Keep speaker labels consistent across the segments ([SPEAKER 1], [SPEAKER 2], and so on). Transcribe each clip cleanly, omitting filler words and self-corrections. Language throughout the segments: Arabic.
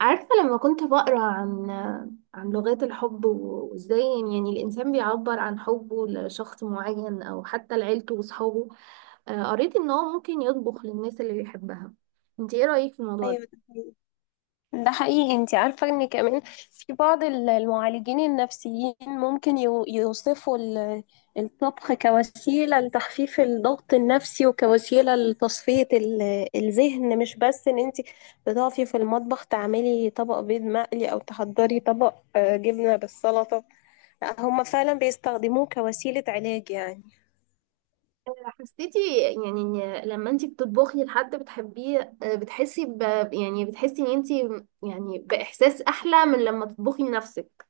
[SPEAKER 1] عارفة؟ لما كنت بقرأ عن لغات الحب وازاي يعني الإنسان بيعبر عن حبه لشخص معين أو حتى لعيلته وصحابه، قريت إن هو ممكن يطبخ للناس اللي بيحبها. انت ايه رأيك في الموضوع
[SPEAKER 2] ايوه،
[SPEAKER 1] ده؟
[SPEAKER 2] ده حقيقي. ده حقيقي، انت عارفة ان كمان في بعض المعالجين النفسيين ممكن يوصفوا الطبخ كوسيلة لتخفيف الضغط النفسي وكوسيلة لتصفية الذهن، مش بس ان انت بتقفي في المطبخ تعملي طبق بيض مقلي او تحضري طبق جبنة بالسلطة. لا، هما فعلا بيستخدموه كوسيلة علاج يعني.
[SPEAKER 1] حسيتي يعني إن لما انت بتطبخي لحد بتحبيه، بتحسي يعني بتحسي ان انت يعني بإحساس أحلى من لما تطبخي لنفسك؟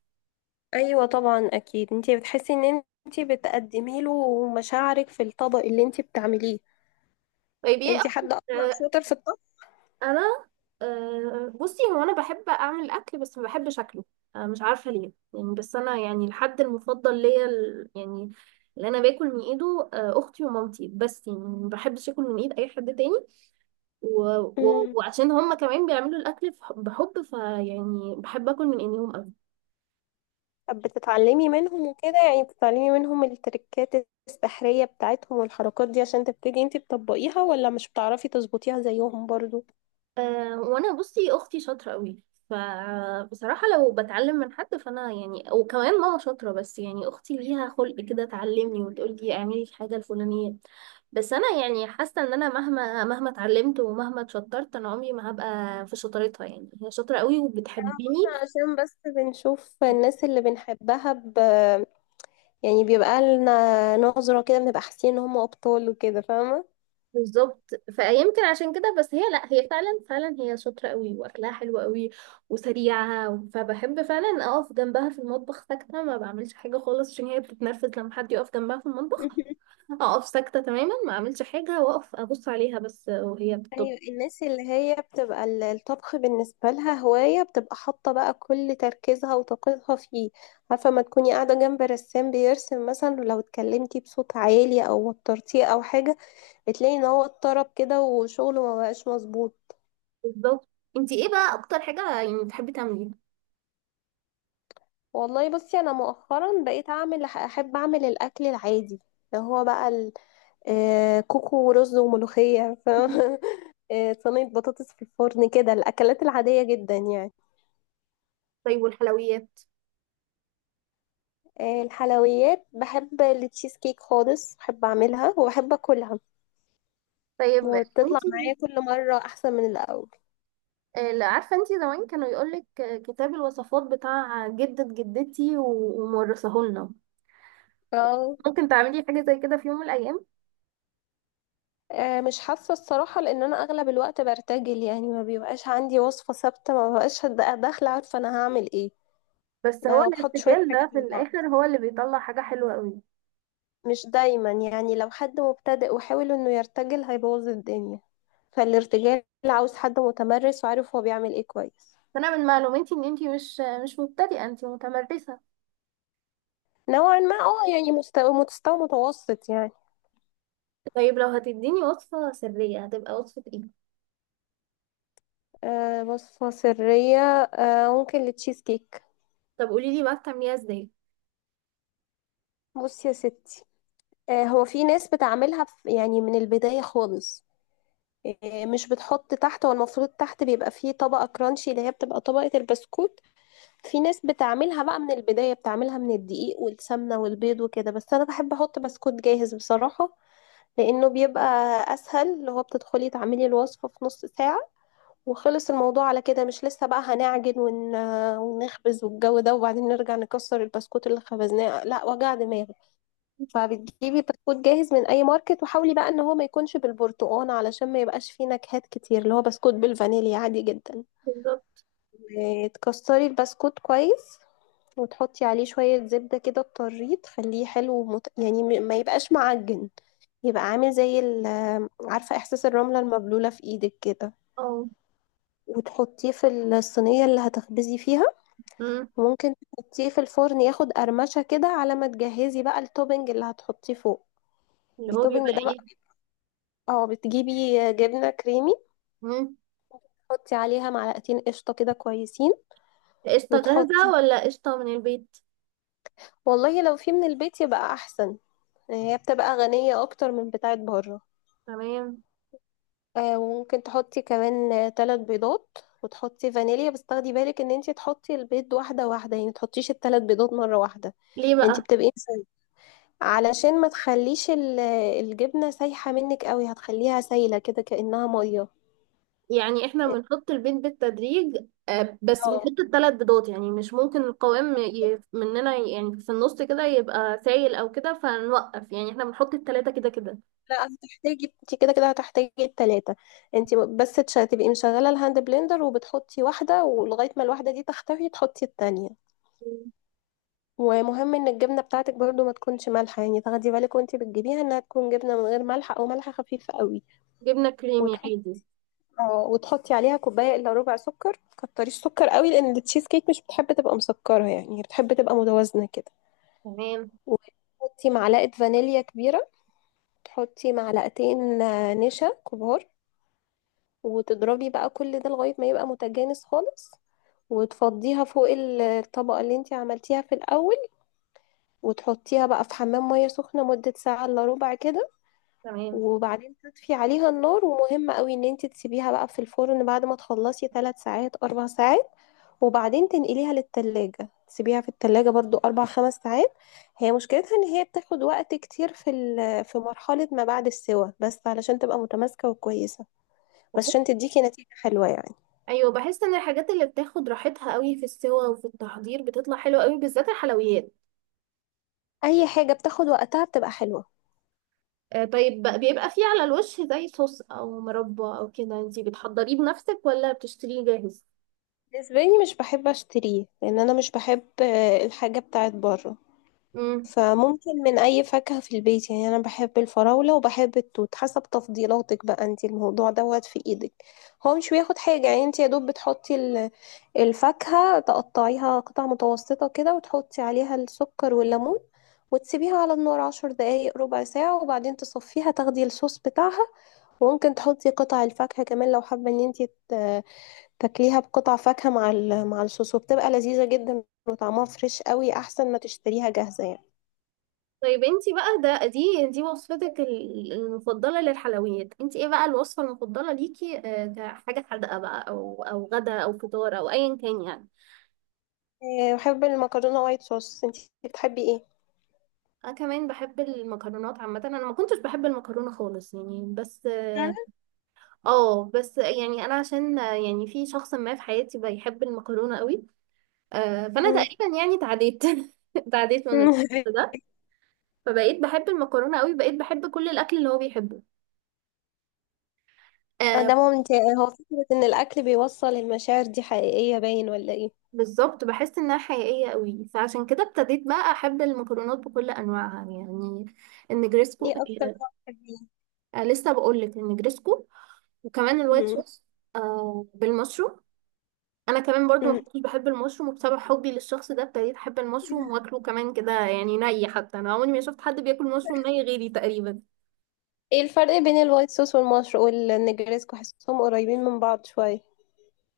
[SPEAKER 2] ايوه طبعا، اكيد انت بتحسي ان انت بتقدمي له مشاعرك في الطبق اللي انت بتعمليه.
[SPEAKER 1] طيب، ايه
[SPEAKER 2] انتي حد اصلا
[SPEAKER 1] أكتر؟
[SPEAKER 2] شاطر في الطبخ؟
[SPEAKER 1] انا بصي، هو انا بحب اعمل الاكل بس ما بحب شكله. مش عارفه ليه يعني، بس انا يعني الحد المفضل ليا يعني، اللي انا باكل من ايده اختي ومامتي، بس يعني ما بحبش اكل من ايد اي حد تاني.
[SPEAKER 2] امم
[SPEAKER 1] وعشان هما كمان بيعملوا الاكل بحب، فيعني بحب اكل من ايديهم أوي.
[SPEAKER 2] طب بتتعلمي منهم وكده، يعني بتتعلمي منهم التركات السحرية بتاعتهم والحركات دي عشان تبتدي انتي تطبقيها، ولا مش بتعرفي تظبطيها زيهم برضو؟
[SPEAKER 1] وانا بصي، اختي شاطره قوي، فبصراحه لو بتعلم من حد فانا يعني، وكمان ماما شاطره، بس يعني اختي ليها خلق كده تعلمني وتقول لي اعملي الحاجه الفلانيه. بس انا يعني حاسه ان انا مهما اتعلمت ومهما اتشطرت، انا عمري ما هبقى في شطارتها، يعني هي شاطره قوي
[SPEAKER 2] انا
[SPEAKER 1] وبتحبني.
[SPEAKER 2] بطلع عشان بس بنشوف الناس اللي بنحبها يعني بيبقى لنا نظرة كده، بنبقى حاسين ان هم ابطال وكده، فاهمة.
[SPEAKER 1] بالظبط، فيمكن عشان كده، بس هي، لا، هي فعلا فعلا هي شاطرة قوي واكلها حلو قوي وسريعة، فبحب فعلا اقف جنبها في المطبخ ساكتة ما بعملش حاجة خالص، عشان هي بتتنرفز لما حد يقف جنبها في المطبخ. اقف ساكتة تماما، ما اعملش حاجة، واقف ابص عليها بس وهي بتطبخ.
[SPEAKER 2] ايوه، الناس اللي هي بتبقى الطبخ بالنسبه لها هوايه بتبقى حاطه بقى كل تركيزها وطاقتها فيه. عارفه ما تكوني قاعده جنب رسام بيرسم مثلا، ولو اتكلمتي بصوت عالي او وترتيه او حاجه بتلاقي ان هو اتطرب كده وشغله ما بقاش مظبوط.
[SPEAKER 1] بالظبط. انتي ايه بقى اكتر حاجة يعني بتحبي تعمليها؟
[SPEAKER 2] والله بصي، انا مؤخرا بقيت اعمل، احب اعمل الاكل العادي اللي هو بقى كوكو ورز وملوخيه صينيه بطاطس في الفرن، كده الاكلات العاديه جدا يعني.
[SPEAKER 1] طيب، والحلويات؟
[SPEAKER 2] الحلويات، بحب التشيز كيك خالص، بحب اعملها وبحب اكلها.
[SPEAKER 1] طيب.
[SPEAKER 2] وبتطلع
[SPEAKER 1] انتي،
[SPEAKER 2] معايا كل مرة احسن من الاول.
[SPEAKER 1] لا عارفه، انتي زمان كانوا يقولك كتاب الوصفات بتاع جدة جدتي ومورثاه لنا،
[SPEAKER 2] اه،
[SPEAKER 1] ممكن تعملي حاجة زي كده في يوم من الأيام؟
[SPEAKER 2] مش حاسة الصراحة، لان انا اغلب الوقت برتجل، يعني ما بيبقاش عندي وصفة ثابتة، ما ببقاش داخلة عارفة انا هعمل ايه.
[SPEAKER 1] بس هو
[SPEAKER 2] انا بحط شوية
[SPEAKER 1] الارتجال
[SPEAKER 2] حاجات
[SPEAKER 1] ده في
[SPEAKER 2] على بعض،
[SPEAKER 1] الآخر هو اللي بيطلع حاجة حلوة قوي.
[SPEAKER 2] مش دايما، يعني لو حد مبتدئ وحاول انه يرتجل هيبوظ الدنيا. فالارتجال عاوز حد متمرس وعارف هو بيعمل ايه كويس.
[SPEAKER 1] فأنا من معلوماتي إن أنتي مش مبتدئة، أنتي متمرسة.
[SPEAKER 2] نوعا ما اه، يعني مستوى متوسط يعني.
[SPEAKER 1] طيب لو هتديني وصفة سرية، هتبقى وصفة إيه؟
[SPEAKER 2] بص، مصرية، ممكن للتشيز كيك.
[SPEAKER 1] طب قولي لي بقى، بتعمليها ازاي؟
[SPEAKER 2] بص يا ستي، هو في ناس بتعملها في، يعني من البداية خالص، مش بتحط تحت، هو المفروض تحت بيبقى فيه طبقة كرانشي اللي هي بتبقى طبقة البسكوت. في ناس بتعملها بقى من البداية، بتعملها من الدقيق والسمنة والبيض وكده، بس أنا بحب أحط بسكوت جاهز بصراحة، لأنه بيبقى أسهل، اللي هو بتدخلي تعملي الوصفة في نص ساعة وخلص الموضوع على كده، مش لسه بقى هنعجن ونخبز والجو ده، وبعدين نرجع نكسر البسكوت اللي خبزناه. لا، وجع دماغ. فبتجيبي بسكوت جاهز من اي ماركت، وحاولي بقى ان هو ما يكونش بالبرتقال علشان ما يبقاش فيه نكهات كتير، اللي هو بسكوت بالفانيليا عادي جدا.
[SPEAKER 1] بالظبط.
[SPEAKER 2] تكسري البسكوت كويس، وتحطي عليه شوية زبدة كده بطرية تخليه حلو يعني ما يبقاش معجن، يبقى عامل عارفة احساس الرملة المبلولة في ايدك كده،
[SPEAKER 1] اه.
[SPEAKER 2] وتحطيه في الصينية اللي هتخبزي فيها.
[SPEAKER 1] امم.
[SPEAKER 2] وممكن تحطيه في الفرن ياخد قرمشة كده على ما تجهزي بقى التوبنج اللي هتحطيه فوق.
[SPEAKER 1] اللي هو
[SPEAKER 2] التوبنج
[SPEAKER 1] بيبقى
[SPEAKER 2] ده بقى،
[SPEAKER 1] ايه؟
[SPEAKER 2] اه، بتجيبي جبنة كريمي،
[SPEAKER 1] امم.
[SPEAKER 2] تحطي عليها معلقتين قشطة كده كويسين.
[SPEAKER 1] قشطه جاهزه
[SPEAKER 2] وتحطي
[SPEAKER 1] ولا قشطه من البيت؟
[SPEAKER 2] والله لو في من البيت يبقى أحسن، هي بتبقى غنية أكتر من بتاعة بره.
[SPEAKER 1] تمام.
[SPEAKER 2] وممكن تحطي كمان 3 بيضات، وتحطي فانيليا، بس تاخدي بالك ان انتي تحطي البيض واحدة واحدة، يعني متحطيش التلات بيضات مرة واحدة.
[SPEAKER 1] ليه
[SPEAKER 2] انتي
[SPEAKER 1] بقى؟
[SPEAKER 2] بتبقي علشان ما تخليش الجبنة سايحة منك قوي، هتخليها سايلة كده كأنها مية.
[SPEAKER 1] يعني احنا بنحط البيض بالتدريج؟ بس
[SPEAKER 2] اه،
[SPEAKER 1] بنحط الثلاث بيضات، يعني مش ممكن القوام مننا يعني في النص كده يبقى سايل او كده فنوقف، يعني احنا بنحط الثلاثة كده كده؟
[SPEAKER 2] لا، هتحتاجي، انت كده كده هتحتاجي التلاتة، انت بس تبقي مشغلة الهاند بلندر وبتحطي واحدة، ولغاية ما الواحدة دي تختفي تحطي التانية.
[SPEAKER 1] مم.
[SPEAKER 2] ومهم ان الجبنة بتاعتك برضو ما تكونش مالحة، يعني تاخدي بالك وانت بتجيبيها انها تكون جبنة من غير ملح او ملح خفيف قوي.
[SPEAKER 1] جبنة كريمي
[SPEAKER 2] وتحطي
[SPEAKER 1] عادي؟
[SPEAKER 2] اه، وتحطي عليها كوباية الا ربع سكر، متكتريش سكر قوي لان التشيز كيك مش بتحب تبقى مسكرة، يعني هي بتحب تبقى متوازنة كده.
[SPEAKER 1] تمام.
[SPEAKER 2] وتحطي معلقة فانيليا كبيرة، تحطي معلقتين نشا كبار، وتضربي بقى كل ده لغاية ما يبقى متجانس خالص. وتفضيها فوق الطبقة اللي انتي عملتيها في الأول، وتحطيها بقى في حمام مية سخنة مدة ساعة إلا ربع كده.
[SPEAKER 1] تمام.
[SPEAKER 2] وبعدين تطفي عليها النار، ومهم قوي ان انتي تسيبيها بقى في الفرن بعد ما تخلصي 3 ساعات 4 ساعات، وبعدين تنقليها للتلاجة، تسيبيها في التلاجة برضو أربع خمس ساعات. هي مشكلتها إن هي بتاخد وقت كتير في في مرحلة ما بعد السوى، بس علشان تبقى متماسكة وكويسة، بس عشان تديكي نتيجة حلوة يعني.
[SPEAKER 1] ايوه، بحس ان الحاجات اللي بتاخد راحتها قوي في السوا وفي التحضير بتطلع حلوه قوي، بالذات الحلويات.
[SPEAKER 2] أي حاجة بتاخد وقتها بتبقى حلوة.
[SPEAKER 1] طيب، بيبقى فيه على الوش زي صوص او مربى او كده، انتي بتحضريه بنفسك ولا بتشتريه جاهز؟
[SPEAKER 2] بالنسبة لي، مش بحب أشتريه، لأن أنا مش بحب الحاجة بتاعت بره، فممكن من أي فاكهة في البيت، يعني أنا بحب الفراولة وبحب التوت، حسب تفضيلاتك بقى انت، الموضوع دوت في إيدك. هو مش بياخد حاجة، يعني انت يا دوب بتحطي الفاكهة، تقطعيها قطع متوسطة كده، وتحطي عليها السكر والليمون، وتسيبيها على النار 10 دقايق ربع ساعة، وبعدين تصفيها، تاخدي الصوص بتاعها. وممكن تحطي قطع الفاكهة كمان لو حابة ان انت ت- تاكليها بقطع فاكهة مع مع الصوص، وبتبقى لذيذة جدا، وطعمها فريش قوي احسن ما تشتريها جاهزة يعني.
[SPEAKER 1] طيب انتي بقى، ده دي دي وصفتك المفضلة للحلويات، انتي ايه بقى الوصفة المفضلة ليكي كحاجة حادقة بقى او غدا او فطار او ايا كان يعني؟
[SPEAKER 2] بحب المكرونة وايت صوص، انتي بتحبي ايه؟
[SPEAKER 1] انا كمان بحب المكرونات عامة، انا ما كنتش بحب المكرونة خالص يعني، بس
[SPEAKER 2] فعلا.
[SPEAKER 1] اه. بس يعني انا عشان يعني في شخص ما في حياتي بيحب المكرونة قوي. فانا
[SPEAKER 2] مم.
[SPEAKER 1] تقريبا يعني تعديت. تعديت من الشخص ده، فبقيت بحب المكرونة قوي، بقيت بحب كل الاكل اللي هو بيحبه. آه،
[SPEAKER 2] ده ممتع، هو فكرة ان الاكل بيوصل المشاعر دي حقيقية، باين ولا ايه؟
[SPEAKER 1] بالظبط، بحس انها حقيقيه قوي، فعشان كده ابتديت بقى احب المكرونات بكل انواعها، يعني النجريسكو.
[SPEAKER 2] ايه اكتر نوع بتحبيه؟
[SPEAKER 1] لسه بقول لك النجريسكو، وكمان الوايت
[SPEAKER 2] مم.
[SPEAKER 1] صوص. بالمشروم. انا كمان برضو ما
[SPEAKER 2] مم.
[SPEAKER 1] كنتش بحب المشروم، وبسبب حبي للشخص ده ابتديت احب المشروم واكله كمان كده يعني، حتى انا عمري ما شفت حد بياكل مشروم غيري تقريبا.
[SPEAKER 2] ايه الفرق بين الوايت صوص والمشروب والنجريسكو؟ حاسسهم قريبين من بعض شوية.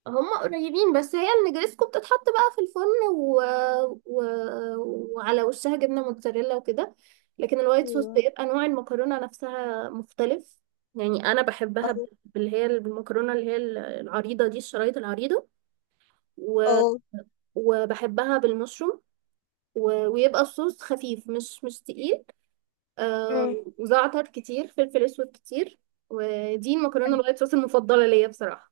[SPEAKER 1] هم قريبين، بس هي النجريسكو بتتحط بقى في الفرن و... وعلى وشها جبنة موتزاريلا وكده. لكن الوايت صوص
[SPEAKER 2] ايوه.
[SPEAKER 1] بيبقى نوع المكرونة نفسها مختلف. يعني أنا بحبها
[SPEAKER 2] اه.
[SPEAKER 1] باللي هي المكرونة اللي هي العريضة دي، الشرايط العريضة، و...
[SPEAKER 2] أه.
[SPEAKER 1] وبحبها بالمشروم، ويبقى الصوص خفيف، مش تقيل، آه...
[SPEAKER 2] مم.
[SPEAKER 1] وزعتر كتير فلفل أسود كتير. ودي المكرونة الوايت صوص المفضلة ليا بصراحة.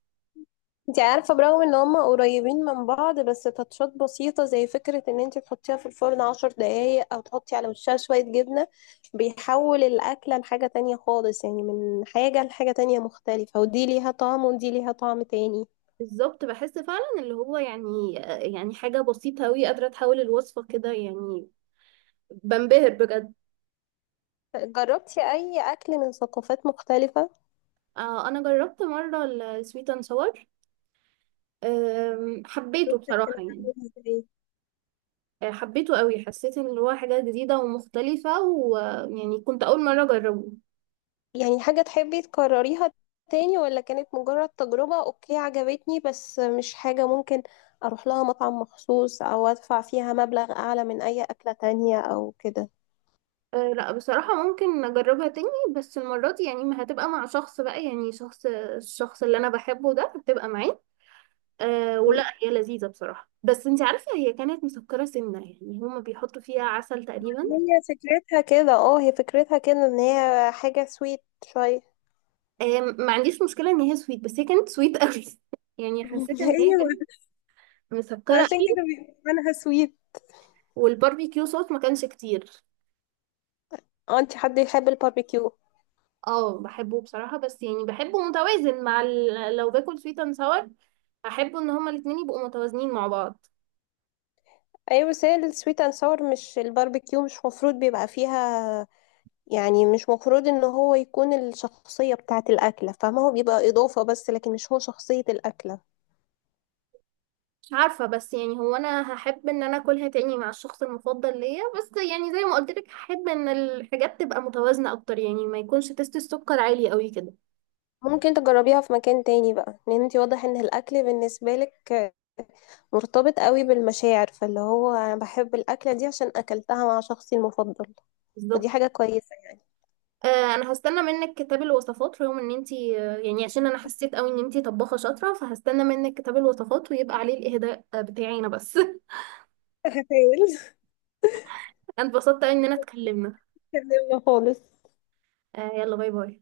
[SPEAKER 2] انت عارفة برغم ان هما قريبين من بعض، بس تاتشات بسيطة زي فكرة ان انت تحطيها في الفرن 10 دقايق او تحطي على وشها شوية جبنة بيحول الأكلة لحاجة تانية خالص، يعني من حاجة لحاجة تانية مختلفة، ودي ليها طعم ودي ليها طعم تاني.
[SPEAKER 1] بالظبط، بحس فعلا اللي هو يعني حاجة بسيطة أوي قادرة تحول الوصفة كده يعني، بنبهر بجد.
[SPEAKER 2] جربتي أي أكل من ثقافات مختلفة؟
[SPEAKER 1] أنا جربت مرة السويت أند ساور، حبيته
[SPEAKER 2] شفتك
[SPEAKER 1] بصراحة
[SPEAKER 2] كانت
[SPEAKER 1] يعني.
[SPEAKER 2] عاملة ازاي؟
[SPEAKER 1] حبيته أوي، حسيت إن هو حاجة جديدة ومختلفة، ويعني كنت أول مرة أجربه.
[SPEAKER 2] يعني حاجة تحبي تكرريها تاني، ولا كانت مجرد تجربة اوكي عجبتني بس مش حاجة ممكن اروح لها مطعم مخصوص، او ادفع فيها مبلغ اعلى من اي اكلة تانية او كده؟
[SPEAKER 1] لا، بصراحة ممكن أجربها تاني، بس المرة دي يعني ما هتبقى مع شخص بقى، يعني الشخص اللي أنا بحبه ده هتبقى معاه.
[SPEAKER 2] م.
[SPEAKER 1] ولا هي لذيذة بصراحة، بس انت عارفة هي كانت مسكرة سنة يعني، هما بيحطوا فيها عسل تقريبا.
[SPEAKER 2] هي فكرتها كده، اه هي فكرتها كده، ان هي حاجة سويت شوية.
[SPEAKER 1] ما عنديش مشكلة ان هي سويت، بس هي كانت سويت قوي. يعني حسيت ان هي
[SPEAKER 2] ايوه،
[SPEAKER 1] كانت مسكرة
[SPEAKER 2] عشان كده
[SPEAKER 1] قوي.
[SPEAKER 2] بيبقى معناها سويت.
[SPEAKER 1] والباربيكيو صوص ما كانش كتير.
[SPEAKER 2] اه، انت حد يحب الباربيكيو؟
[SPEAKER 1] اه، بحبه بصراحة، بس يعني بحبه متوازن مع لو باكل سويت اند ساور احب ان هما الاتنين يبقوا متوازنين مع بعض.
[SPEAKER 2] ايوه، بس هي السويت اند ساور مش الباربيكيو، مش مفروض بيبقى فيها، يعني مش مفروض ان هو يكون الشخصية بتاعة الأكلة، فما هو بيبقى إضافة بس، لكن مش هو شخصية الأكلة.
[SPEAKER 1] عارفة، بس يعني هو انا هحب ان انا اكلها تاني مع الشخص المفضل ليا، بس يعني زي ما قلت لك هحب ان الحاجات تبقى متوازنة اكتر، يعني ما يكونش تست السكر عالي قوي كده.
[SPEAKER 2] ممكن تجربيها في مكان تاني بقى، لان انتي واضح ان الأكل بالنسبة لك مرتبط قوي بالمشاعر، فاللي هو انا بحب الأكلة دي عشان أكلتها مع شخصي المفضل.
[SPEAKER 1] بالظبط.
[SPEAKER 2] ودي حاجة كويسة.
[SPEAKER 1] انا هستنى منك كتاب الوصفات، رغم ان انتي يعني عشان انا حسيت قوي ان انتي طباخة شاطرة، فهستنى منك كتاب الوصفات ويبقى عليه الاهداء بتاعي انا بس.
[SPEAKER 2] هحاول.
[SPEAKER 1] انا اتبسطت قوي ان انا اتكلمنا.
[SPEAKER 2] أتجنبها خالص.
[SPEAKER 1] يلا، باي باي.